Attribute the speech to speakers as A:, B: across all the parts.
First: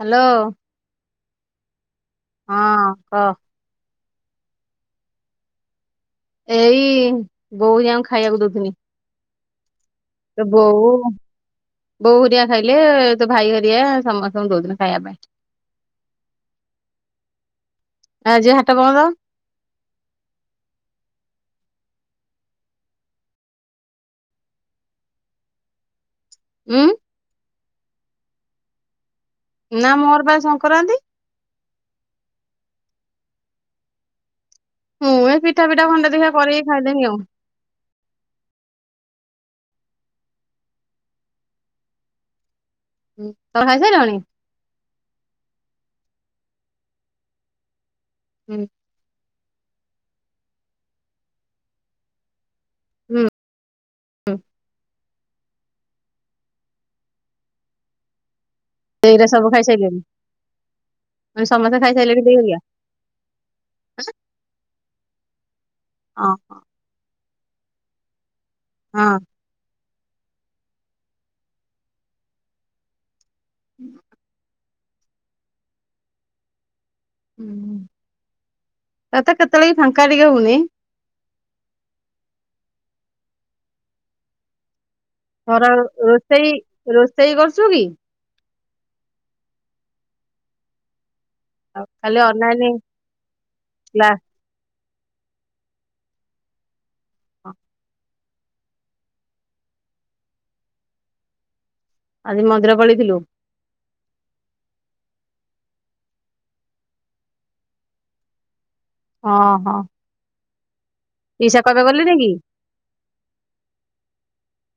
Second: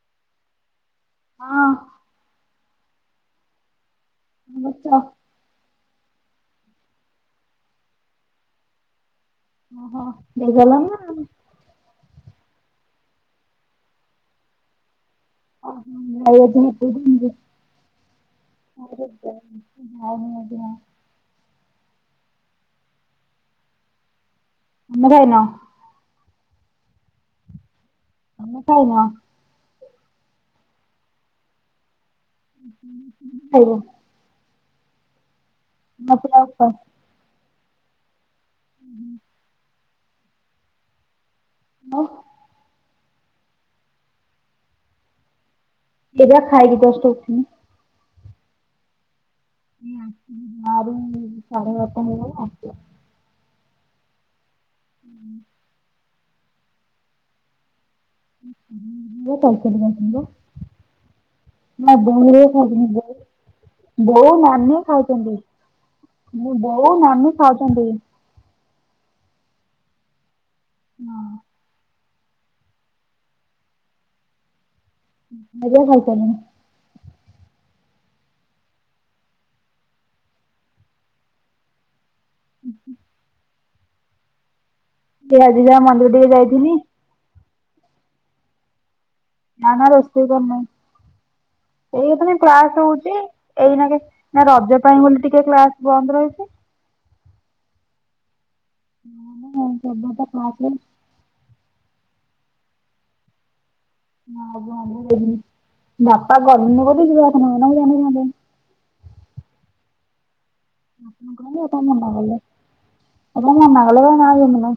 A: Hello.
B: ହଁ।
A: ହଁ କହ।
B: କଣ କରୁଛ?
A: ଏଇ ବୋଉ ହେରିକାଙ୍କୁ ଖାଇବାକୁ ଦଉଥିନି।
B: ଓହୋ
A: ତ
B: ଦେଇଗଲ
A: ବୋଉ
B: ନା
A: ବୋଉ ହେରିକା ଖାଇଲେ ତୋ ଭାଇ ହରିଆ ସମସ୍ତଙ୍କୁ ଦଉଥିଲି ଖାଇବା ପାଇଁ।
B: ଓ ହୋ
A: ଆଜି ହାଟ ବନ୍ଦ
B: [unintelligible] [unintelligible] ତମେ ଖାଇନ?
A: ଉଁ।
B: ତମେ ଖାଇନ?
A: ନା ମୋର ପା ଆଜି ସଂକ୍ରାନ୍ତି।
B: [unintelligible]
A: ମୁଆଁ ପିଠା ପିଠା ଖଣ୍ଡେ ଦେଖିଆ କରି ଖାଇଦେମି ଆଉ।
B: ମୋ।
A: ହୁଁ ତମେ ଖାଇସାରିଲଣି?
B: ଏବେ ଖାଇକି ଜଷ୍ଟ ଉଠିନି
A: ହୁଁ।
B: ଁ [unintelligible] ଆ ଆ ସାର ବାରେଟା [inaudible]
A: ହୁଁ।
B: ହୁଁ।
A: ଦେଇ ହରିକା
B: ହୁଁ ମୁଁ
A: ସବୁ
B: ତମ
A: ଖାଇସାଇଲେଣି
B: ପାଇଁ
A: ମାନେ ସମସ୍ତେ ଖାଇସାଇଲେଣି ଦେଇ ହରିକା
B: [unintelligible] [unintelligible] ବୋଉ ନାନୀ ଖାଉଛନ୍ତି
A: ହଁ
B: ମୋ ବୋଉ ନାନୀ ଖାଉଛନ୍ତି।
A: ହଁ।
B: ହଁ [unintelligible] ଖାଇ ସାରିଲେଣି।
A: ହୁଁ। ତତେ କେତେବେଳେ ବି ଫାଙ୍କା ଟିକେ ହଉନି?
B: ହୁ ହୁ। ଏ ଆଜି
A: ଖରା
B: ଯାହା
A: ରୋ
B: ମନ୍ଦିର ଟିକେ
A: ରୋଷେଇ
B: ଯାଇଥିଲି
A: ରୋଷେଇ କରୁଛୁ କି?
B: ନା ନା ରୋଷଇ କରି
A: ଆଉ
B: ନାହିଁ। ଏଇ
A: ଖାଲି
B: ତ
A: ଅନଲାଇନ
B: କ୍ଲାସ ହଉଛି ଏଇନା କେ
A: କ୍ଲାସ
B: ନା ରଜ ପାଇଁ ବୋଲି ଟିକେ କ୍ଲାସ ବନ୍ଦ ରହୁଛି। [inaudible]
A: ଆଜି ମନ୍ଦିର ପଳେଇଥିଲୁ?
B: ବାପା [unintelligible]
A: ହଁ ହଁ। ପିଇସା
B: [inaudible] ଏଟ
A: କବେ
B: ମନା
A: ଗଲେଣି କି?
B: କଲେ। [inaudible]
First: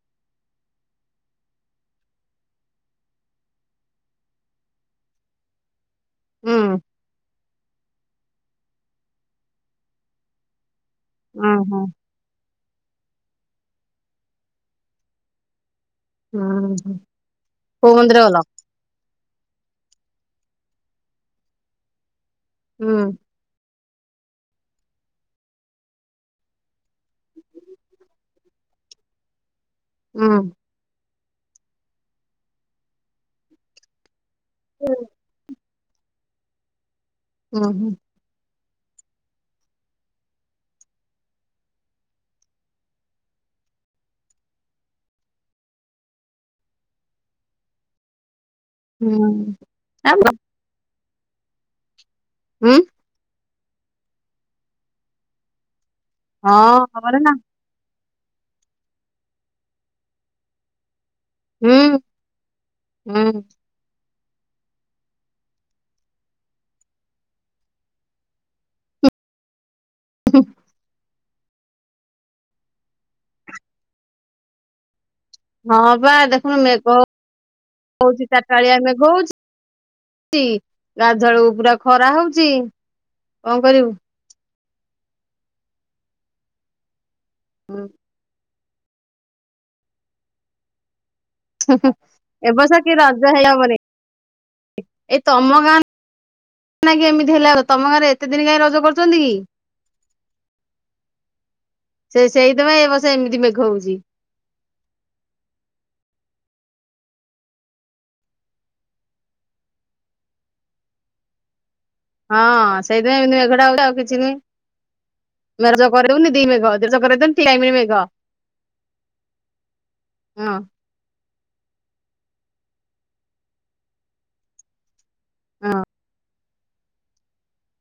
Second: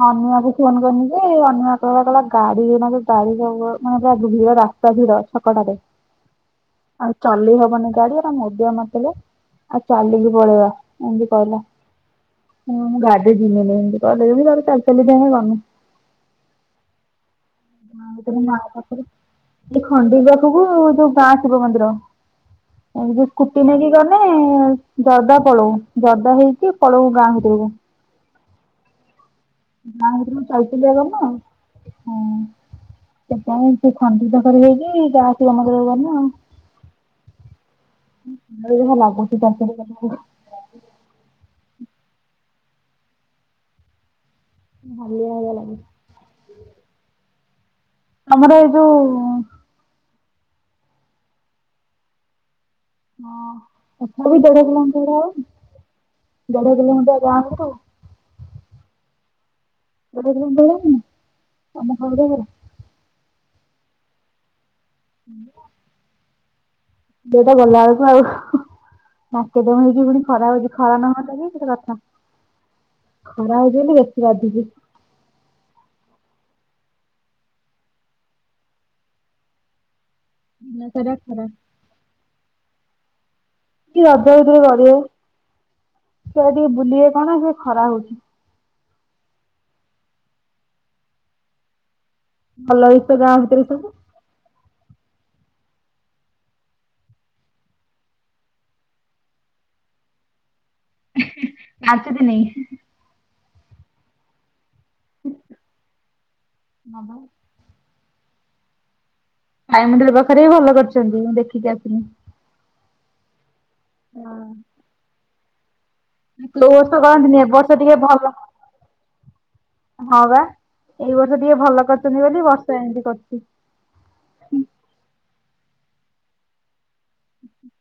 B: ମାମୁ ଘରକୁ [unintelligible] ରାସ୍ତା ଭିଡ ଛକା ଟା ରେ
A: ଉଁ
B: ଆଉ ଚାଲି ହବନି ଗାଡି ମଦୁଆ ମାତଳିଆ ଆ ଚାଲିକି ପଳେଇବା।
A: ହ ହୋ।
B: ହଁ [unintelligible]
A: ହଁ ହ।
B: ଗଁ ଭିତରେ ମାଁ ପାଖରେ ଏ ଖଡେଇ ପାଖକୁ ଯୋଉ ଗାଁ ଶିବ ମନ୍ଦିର
A: ହୁଁ
B: [unintelligible] ସ୍କୁଟୀ ନେଇକି। [unintelligible] ଜେ ଜରଦା ପଳଉ ଜରଦା ହେଇକି ପଳଉ ଗାଁକୁିତରକୁ। ଗାଁ
A: ହୁଁ
B: ଭୀତରକୁ ଚାଲିଚାଲି ଆ ଗଲା ହଁ ସେପାଇ ସେ ଖନ୍ଦିକ
A: ହୁଁ
B: [unintelligible]
A: ହୁଁ ହୁଁ।
B: [inaudible] ହିଲିିଆ ହାଲିଆ ଲାଗୁଛି। ଆମର ଏଇ ଯୋଉ
A: ଆ [unintelligible] ହୁଁ?
B: ହଁ ତଥାପି ଦେଢ କିଲୋମିଟର ଆଉ
A: ହଁ
B: ଦେଢ
A: ହବରେ ନା
B: କିଲୋମିଟର [inaudible] [unintelligible]
A: ହୁଁ
B: ଆମ ଘର ପାଖରୁ
A: ହୁଁ
B: ଦିଟା ଗଲା ବେଳକୁ ଆଉ ନାକେ ଦମ ହେଇକି ପୁଣି ଖରା ହଉଛି ଖରା ନହ ଖରା ହେଉଛି ବୋଲି ବେଶୀ ବାଧୁଛି।
A: ହଁ ବା ଦେଖୁନୁ ମେଘ, ହଉଛି ଚାରିଟାଳିଆ ମେଘ ହଉଛି ଛି
B: ଦିନସାରା ଖରା
A: ଗାଧୁଆଳକୁ ପୁରା ଖରା ହଉଚି। କଣ କରିବୁ?
B: କି ରଜ କରିବେ ଭିତରେ ସେଟା ଟିକେ ବୁଲିବେ କଣ ସେ
A: ହୁଁ।
B: ଖରା ହଉଛି।
A: ହିଁ ହିଁ ଏ ବର୍ଷ
B: ଭଲ
A: କି
B: ହେଇଛି ତ
A: ରଜ
B: ଗାଁ
A: ହେଲା
B: ଭିତରେ
A: ହେବନି
B: ସବୁ।
A: ଏଇ ତମ ଗାଁ ନଁକ ଏମିତି ହେଲା ଆ ତମ ଗାଁରେ ଏତେ ଦିନ କାହିଁ ରଜ କରୁଛନ୍ତି କି?
B: ପାଞ୍ଚ
A: ସେ
B: ଦିନି
A: ସେଇଥିପାଇଁ ଏ ବର୍ଷ ର୍ଏମିତି ମେଘହଉଛି।
B: [unintelligible] ସାଇ ମନ୍ଦିର ପାଖରେ ହି ଭଲ କରିଛନ୍ତି ମୁଁ ଦେଖିକି ଆସିି
A: ହଁ ସେଇଥିପାଇଁ ଏମତି ମେଘଟା ହଉଛି ଆଉ କିଛି ନାହିଁ।
B: ଲୋ ବର୍ଷ କରନ୍ତିନି ବର୍ଷ ଟିକେ ଭଲ [unintelligible] ହଁ ବା ଏଇ ଗୋଟ ଏ ବର୍ଷ ଟିକେ ଭଲ କରିୁଛନ୍ତି ବୋଲି ବର୍ଷା ଏମତି କରୁଛି।
A: ହଁ।
B: ହୁଁ [inaudible]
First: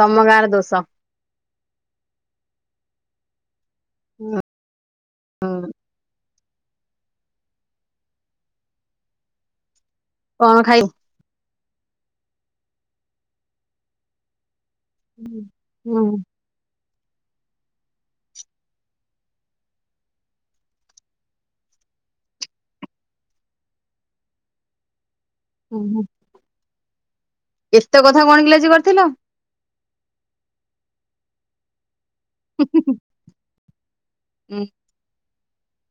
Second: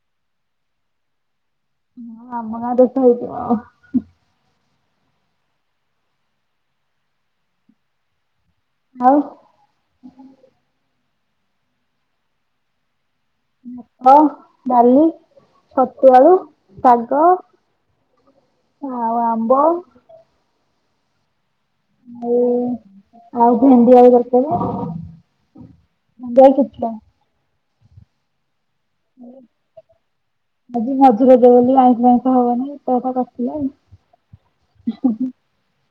A: ତମଗାଁ ର ଦୋଷ।
B: ହଁ ଆମ ଗାଁ ଦୋଷ ହୋଇଥିବ।
A: ହୁଁ ହୁଁ।
B: ଆଉ।
A: କଣ ଖାଇବୁ?
B: ଭାତ ଡାଲି
A: ହୁଁ
B: ଛତୁଆଳୁ ଶାଗ ଆଉ ଆମ୍ବ ଆଉ ଆଉ ଭେଣ୍ଡି ଆଳୁ ତରକାରି
A: ହୁଁ
B: ବଲ କିଛିା [unintelligible]
A: ଏତେ କଥା କଣ କିଲୋ ଅଜ କର
B: ଆଜି ମଝି ରଜ ବୋଲି ଆଇଁସ ଫାଇଁସ ହବନି ଥିଲା ଆ
A: ହୁଁ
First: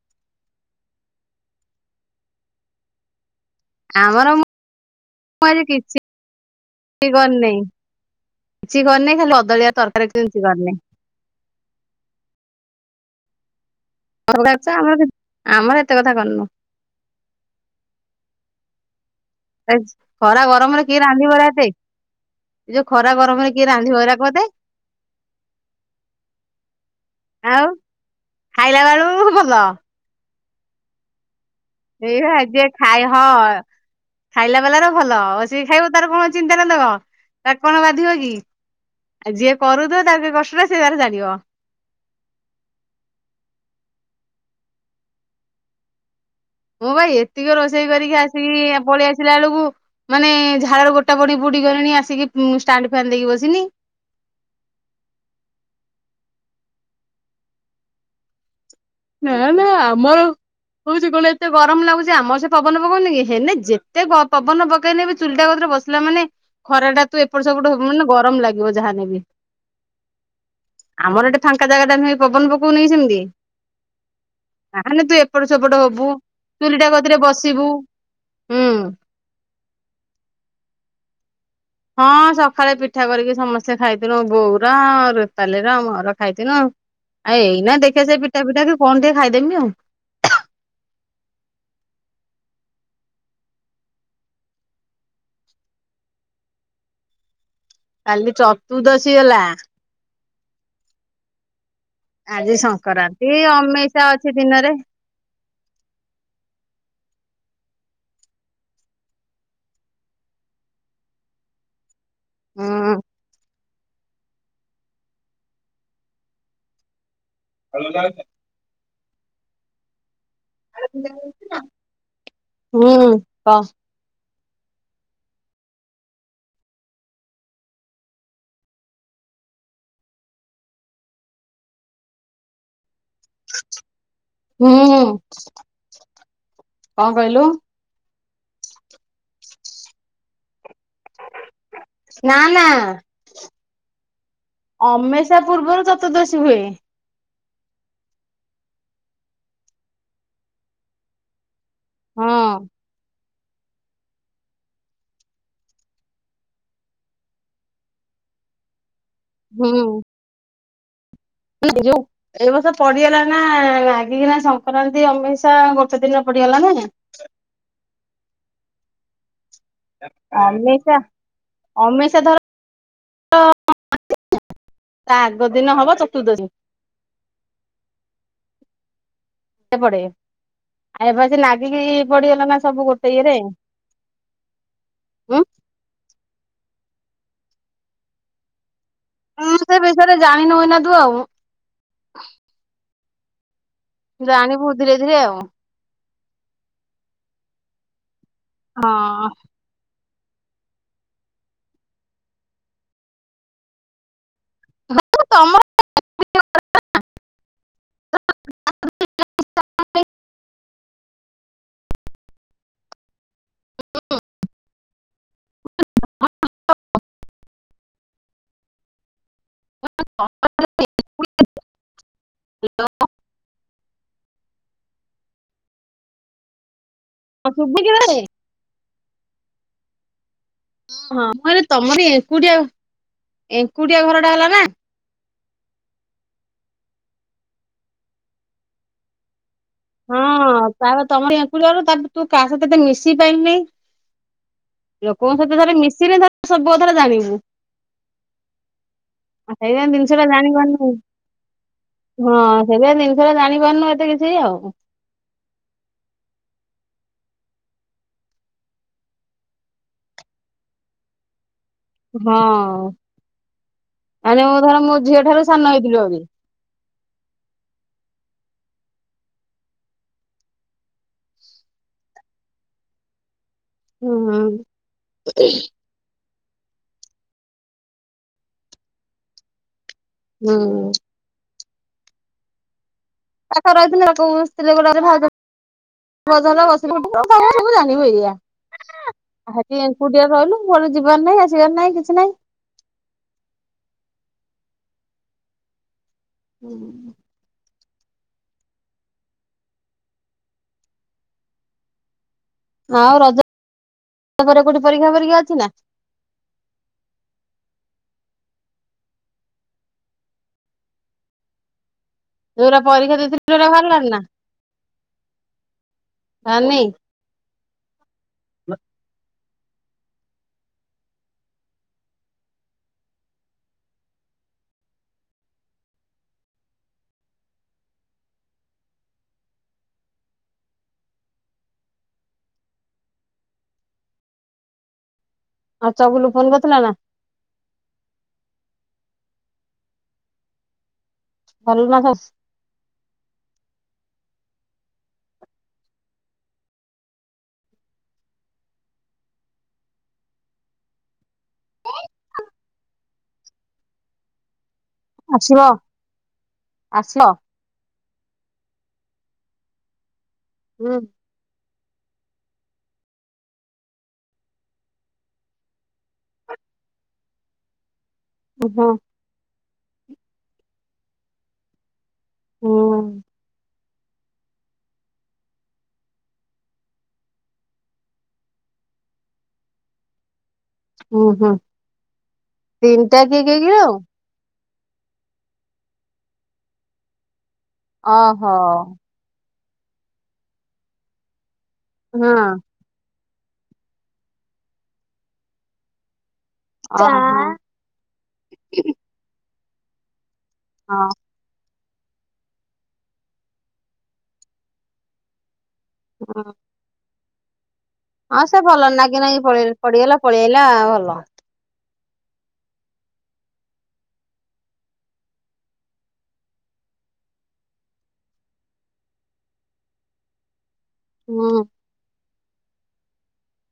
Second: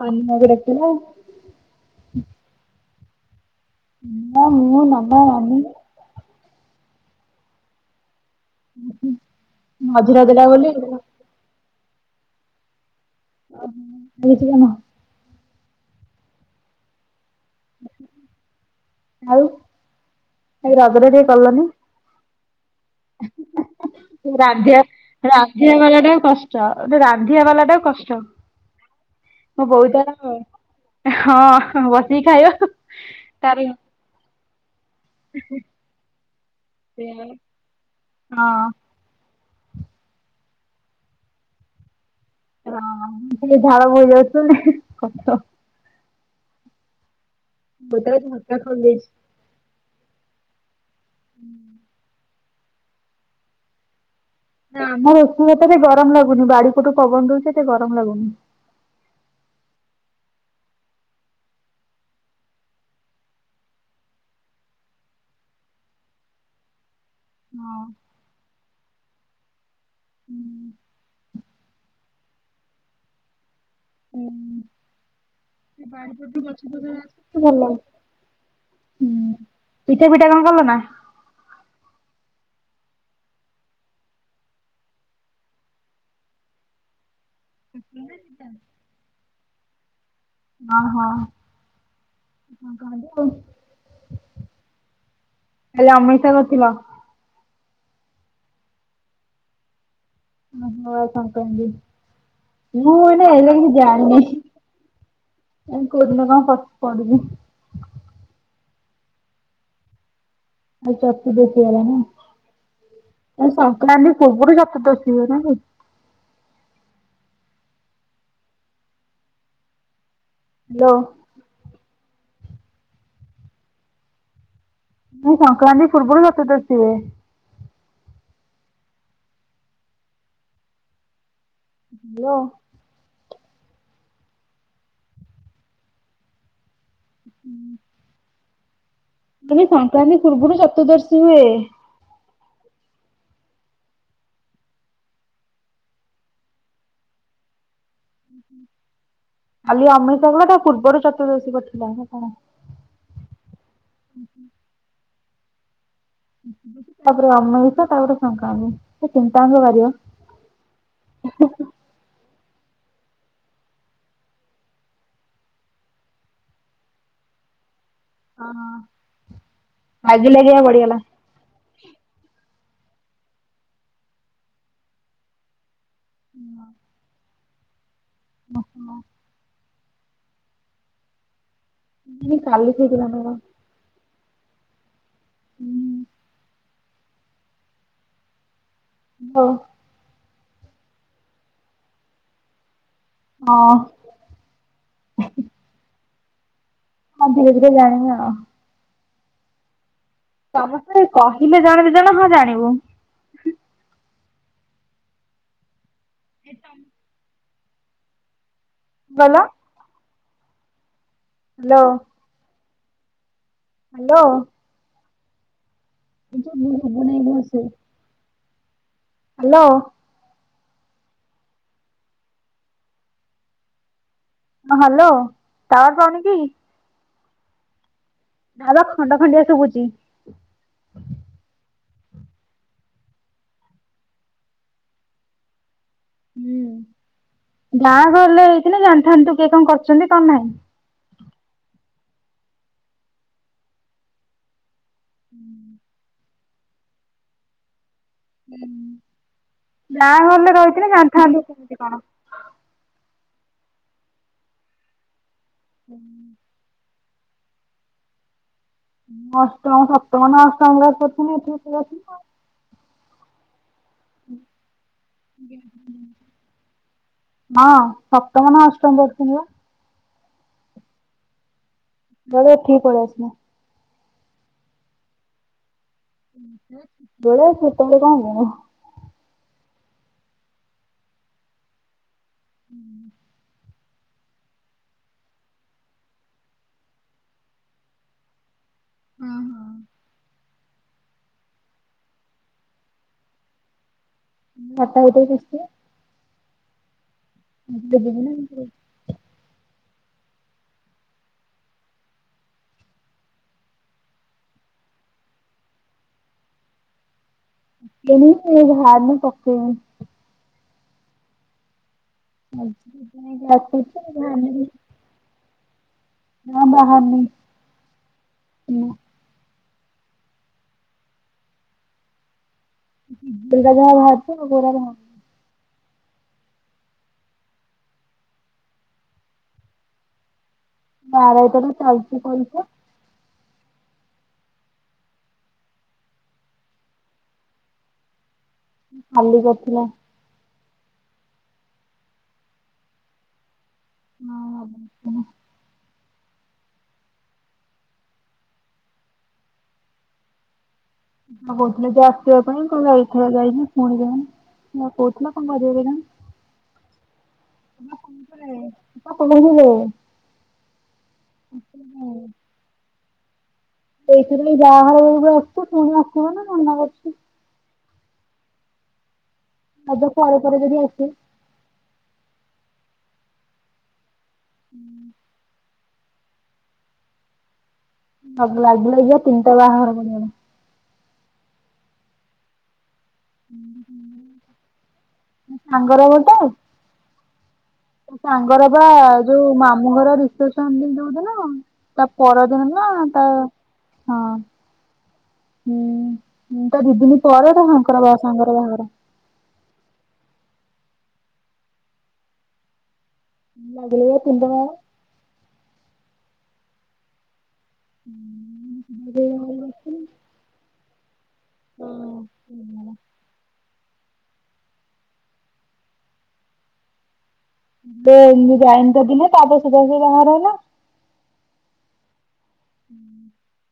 B: ଆମଗଡ କେଥିଲା [unintelligible]
A: ଆମର
B: ମୁଁ ମାମା
A: ମୁ
B: ମାମି
A: ଆଜି କିଛି କରନେଇ କିଛି କରିନି ଆଦାଳିଆ ତରକାରୀ
B: ମଝିରଜ
A: କେମିତି
B: ଟା ବୋଲି
A: କରିନି [unintelligible]
B: କିଛି
A: ଆମର
B: କାମ।
A: ଆମର ଏତେ କଥା କରନୁ।
B: ଆଉ
A: ଖରା
B: ଏଇ
A: ଗରମରେ କିଏ
B: ରଜରେ ଟିକେ
A: ରାନ୍ଧିବ ଏରା
B: କଲନି
A: ଏତେ? ଏ ଯୋଉ ଖରା ଗରମରେ କିଏ ରାନ୍ଧିବରା କହତେ
B: ରାନ୍ଧିବା ରାନ୍ଧିବା ବାଲା ଟା କଷ୍ଟ ରାନ୍ଧିବା ବାଲା
A: ଆଉ
B: ଟା କଷ୍ଟ
A: ଖାଇଲା ବେଳୁ ଭଲ
B: ମୋ ବୋଉ ତାର ହଁ ବସିକି
A: ଏଇ
B: ଖାଇବ
A: ଯେ ଖାଇ ହ
B: ତାର ହଁ
A: ଖାଇଲା ବାଲାର ଭଲ ଆଉ ସେ ଖାଇବ ତାର କଣ ଚିନ୍ତା ନବ ତା କଣ ବାଧିବ କି? ଆଉ ଯିଏ କରୁଥିବ ତା କଷ୍ଟଟା ସେ ତାର ଜାଣିବ।
B: ହ ସେ ଝାଳ ବୋହି ଯାଉଥିବା କଷ୍ଟ
A: ମୁଁ ଭାଇ ଏତିକି ରୋଷେଇ
B: ବୋତଲ
A: କରିକି
B: ଝରକା
A: ଆସିକି
B: ଖୋଲି ଦେଇଛି
A: ପଳେଇ ଆସିଲା ବେଳକୁ ମାନେ ଝାଳ ଗୋଟେ ପଟ ପଡି ବୁଡି ଗଲେଣି ଆସିକି ଷ୍ଟାଣ୍ଡ ଫ୍ୟାନ୍ ଦେଇକି ବସିନି।
B: ନା ଆମର ଏଠି ଏତେ ଗରମ ଲାଗୁନି ବାଡି ପଟୁ ପବନ ବହୁଛି ଏତେ ଗରମ ଲାଗୁନି।
A: ନା ନା ଆମର ହଉଛି କଣ ଏତେ ଗରମ ଲାଗୁଛି ଆମର ସେ ପବନ ପକଉନି କି ହେନେ ଯେତେ ପବନ ପକେଇନେବ ଚୁଲିଟା କ ବସିଲା ମାନେ ଖରା ଟା ତୁ ଏପଟ ସେପଟ
B: ହଁ
A: ମାନେ ଗରମ ଲାଗିବ ଯାହେନେ ବି।
B: [inaudible]
A: ଆମର ଏଠି ଫାଙ୍କା ଜାଗା ଟା ନୁହେଁ ପବନ ପକଉନି କି ସେମିତି ନା ତୁ ଏପଟ ସେପଟ ହବୁ
B: ବାଡି ପଟୁ ଗଛ ଫଛ
A: ଚୁଲିଟା କତିରେ
B: ଆସିଛି ଭଲ
A: ବସିବୁ। ହୁଁ।
B: ହୁଁ ପିଠା ପିଠା କଣ କଲ ନା?
A: ହଁ ସକାଳେ ପିଠା କରିକି ସମସ୍ତେ ଖାଇଥିଲୁ ବୋଉର ରୁପାଲୀ ର ମୋର ଖାଇଥିଲୁ। ଆ ଏଇନା ଦେଖେ ସେ ପିଠା ପିଠା କି କଣ ଟିକେ ଖାଇଦେମି ଆଉ
B: ହଁ ହଁ। ହେଲେ [unintelligible]
A: କାଲି ଚତୁ ଦଶୀ ଗଲା।
B: ଓ [inaudible] ସଂକ୍ରାନ୍ତି
A: ଆଜି
B: ମୁଁ ଏଇନା
A: ସଂଙ୍କରାନ୍ତି ଅମେସିଆ ଅଛି ଦିନରେ।
B: ଏ କଉଦିନ କଣ କ ପଡୁଛି। ଆ ଚତ୍ରୁ ଦଶୀ ହେଲା ନା?
A: ହୁଁ।
B: କି ପୁର୍ବୁରୁ ଚତୃ ଦଶି ନା କି?
A: [unintelligible]
B: ହ୍ୟାଲୋ।
A: ହୁଁ କ।
B: ମୁଁ ସଂକ୍ରାନ୍ତି ପୂର୍ବରୁ ଚତୁଃଦସୀ ହୁଏ। ହ୍ୟାଲୋ।
A: ହୁଁ କଣ କହିଲୁ?
B: ମାନେ ସଂ
A: ନା ନା ଅମେଇସା ପୂର୍ବରୁ ଚତୁର୍ଦ୍ଦଶୀ ହୁଏ।
B: କାଲି ଅମେଇସିଆ ଗଲା ତା ପୂର୍ବରୁ ଚତୁର୍ଦଶୀ ପଡିଥିଲା ନା
A: ହଁ
B: କଣ? ହୁଁ ହୁଁ। ତାପରେ ଅମାବାସ୍ୟା ତାପରେ ସଂକ୍ରାନ୍ତି ସେ ତିନିଟା ଙ୍କ ବାରିବ।
A: ଯଉ ଏ ବର୍ଷ ପଡିଗଲା ନା ନାଗିକିନା ସଂକ୍ରାନ୍ତି ଅମେଇସା ଗୋଟେ ଦିନ ପ ଡିଗଲା ନା ନାଇଁ।
B: ହଁ ହଁ।
A: ଅମେଇସା ଅମେଇସା ଧର [unintelligible] ତା ଆଗ ଦିନ ହବ ଚତୁର୍ଦ୍ଦଶୀ।
B: ଓହ।
A: ପଡେ ଆଉ ଏବେ ସେ ନାଗିକି ପଡିଗଲା ନା
B: କାଲି
A: ସବୁ
B: ହେଇଥିଲା
A: ଗୋଟେ
B: ମୋର।
A: ଇଏରେ। ଉଁ
B: ହୁଁ। ହଉ
A: ହଁ ସେ ବିଷୟରେ ଜାଣିନୁ ଏଇନା ତୁ ଆଉ।
B: ହଁ।
A: ଜାଣିବୁ ଧୀରେ ଧୀରେ ଆଉ।
B: ହମ୍ ଧୀରେ ଧୀରେ ଜାଣିବା ଅଉ।
A: ହଁ।
B: ତମସ୍ତେ କହିଲେ ଜଣେ ଦିଜଣ ହଁ ଜାଣିବୁ
A: ହଁ ତମର
B: କହିଲ? ହେଲୋ। ହ।
A: ହ୍ୟାଲୋ।
B: ହ ହ୍ୟାଲୋ ଟାୱାର ପାଉନିକି?
A: ଶୁଭୁଚି କି ନାହିଁ?
B: ନା ବା ଖଣ୍ଡ ଖଣ୍ଡିଆ ଶୁଭୁଚି।
A: ହଁ ମୁଁ କହିଲି ତମରି ଏକୁଟିଆ ଏକୁଟିଆ ଘର ଟା ହେଲା ନା।
B: ହୁଁ ଗାଁ ଘରଲେ ହେଇଥିଲେ ଜାଣିଥାନ୍ତୁ କିଏ କଣ କରିଛନ୍ତି କଣ ନାହିଁ।
A: ହଁ ତାପରେ ତମର ଏକୂଟିଆ ତାପ ତୁ କାହା ସହିତ ଏତେ ମିଶି ପାଇଲୁନି। ଲୋକଙ୍କ ସହିତ ଥରେ ମିଶିନେ ଥରେ ସବୁ କଥ ଟା ଜାଣିବୁ।
B: ହୁଁ।
A: ସେଇ ପାଇଁ ଜିନିଷ ଟା ଜାଣିିପାରୁନୁ।
B: କେମିତି କଣ।
A: ହଁ ସେଇ ପା ଜି ଏ ଜାଣିପାରୁନୁ ଏତେ କିଛି ଆଉ।
B: ହୁଁ। ଅଷ୍ଟମ ସପ୍ତମ ନା ଅଷ୍ଟମ କ୍ଲାସ୍ ପଢୁଥିଲି ଏଠିକି ପଳେଇଆସ
A: ହଁ। ମାନେ ମୁଁ ଧର ମୋ ଝିଅ ଠାରୁ ସାନ ହେଇଥିଲୁ ଆହୁରି।
B: ହଁ ସପ୍ତମନା ଅଷ୍ଟମ ପଢ଼ୁଥିଲି ବା ନହେଲେ ଏଠିକି ପଳେଇଆସିନୁ।
A: ହଁ।
B: [unintelligible]
A: ହୁଁ।
B: [inaudible]
A: ପର ହେଇଥିଲେ ତାକୁ ସିଲେ [unintelligible] [unintelligible] ବସିଲୁ ଉଠିଲୁ ସବୁ ଜାଣିବୁ ଏଇଆ ଆ ହେଟି ଏଙ୍କୁଟିଆ ରହିଲୁ। ଘରୁ ଯିବାର ନାହିଁ ଆସିବାର ନାହିଁ କିଛି ନାହିଁ।
B: [unintelligible]
A: ହୁଁ।
B: [unintelligible]
A: ଆଉ ରଜ [inaudible] କୋଉଠି ପରୀକ୍ଷା ଫରୀକ୍ଷା ଅଛି ନା?
B: [unintelligible] ଭାରିନି ପକେଇନି।
A: ଯୋଉରା ପରୀକ୍ଷା ଦେଇଥିଲୁ ସେଗୁରା ବାହାରିଲାଣି ନା?
B: [unintelligible] ନା ବାହାରିନି। [unintelligible] ଯୋଉରା ଯାହା ବାହାରିଥିବ [unintelligible] ବାରଟାରୁ ଚାଲଚି ପରୀକ୍ଷା।
A: ଆଉ ଚଗୁଲୁ ଫୋନ କରିଥିଲା ନା?
B: ହଁ କାଲି କରିଥିଲା।
A: ଭଲ ନା ସବୁ
B: ହଁ [unintelligible] କଣ କହୁଥିଲେ ଯେ ଆସିବା ପାଇଁ କହିଲା ଏଇଥର ଯାଇନି ଫୁଣି ଯାଇନି। ମତେ କୋହୁଥିଲା କଣ
A: ଆସିବ
B: କରିବ କେଜାଣି।
A: ଆସିବ
B: [inaudible] [unintelligible]
A: ହୁଁ।
B: ଏଥରିକ ଯାହା ହୋଉ [unintelligible] ଫୁଣି ଆସିବ ନା ମନା କରୁଚି।
A: ଓହୋ।
B: ରଜ ପରେ ପରେ ଯଦି ଅଛ।
A: ହୁଁ।
B: ହୁଁ। ସବୁ ଲାଜ ଲାଗିବ ତିନି ଟା ବାହାଘର। [unintelligible]
A: ହୁଁ ହୁଁ ତିନଟା କିଏ କି ଓ?
B: ସାଙ୍ଗ ର ଗୋଟେ? ତା
A: ଓହୋ
B: ସାଙ୍ଗର ବା ଯୋଉ ମାମୁଁ ଘର ରିସେପସନ ଦିନ ଗଲା। ତା
A: ହଁ
B: ପରଧନ। ହୁଁ ତା
A: ଓହୋ।
B: ଦି'ଦିନି ପରେ ତା ହଁ ଶଙ୍କର ବାବା ଙ୍କର ବାହାଘର।
A: ହଁ।
B: [unintelligible]
A: ହଁ। ହଁ ସେ ଭଲ ନାଗି ନାଗି ପଳେଇ ପଡିିଗଲା। ପଳେଇ ଆଇଲା ଭଲ।
B: [unintelligible] [unintelligible] ଦିନେ [unintelligible] ବାହାର ହେଲା।
A: ହଁ।
B: ହୁଁ।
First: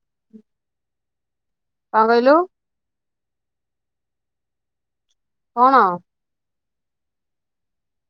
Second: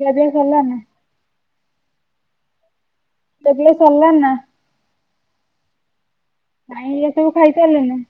B: କେବେ କଲ ନା?
A: କଁ କହିଲୁ?
B: ଖିଆପିଆ ସରିଲାଣି ନା?
A: କଣ?
B: ନାଇଁ ଏଇ ସବୁ ଖାଇସାରିଲୁ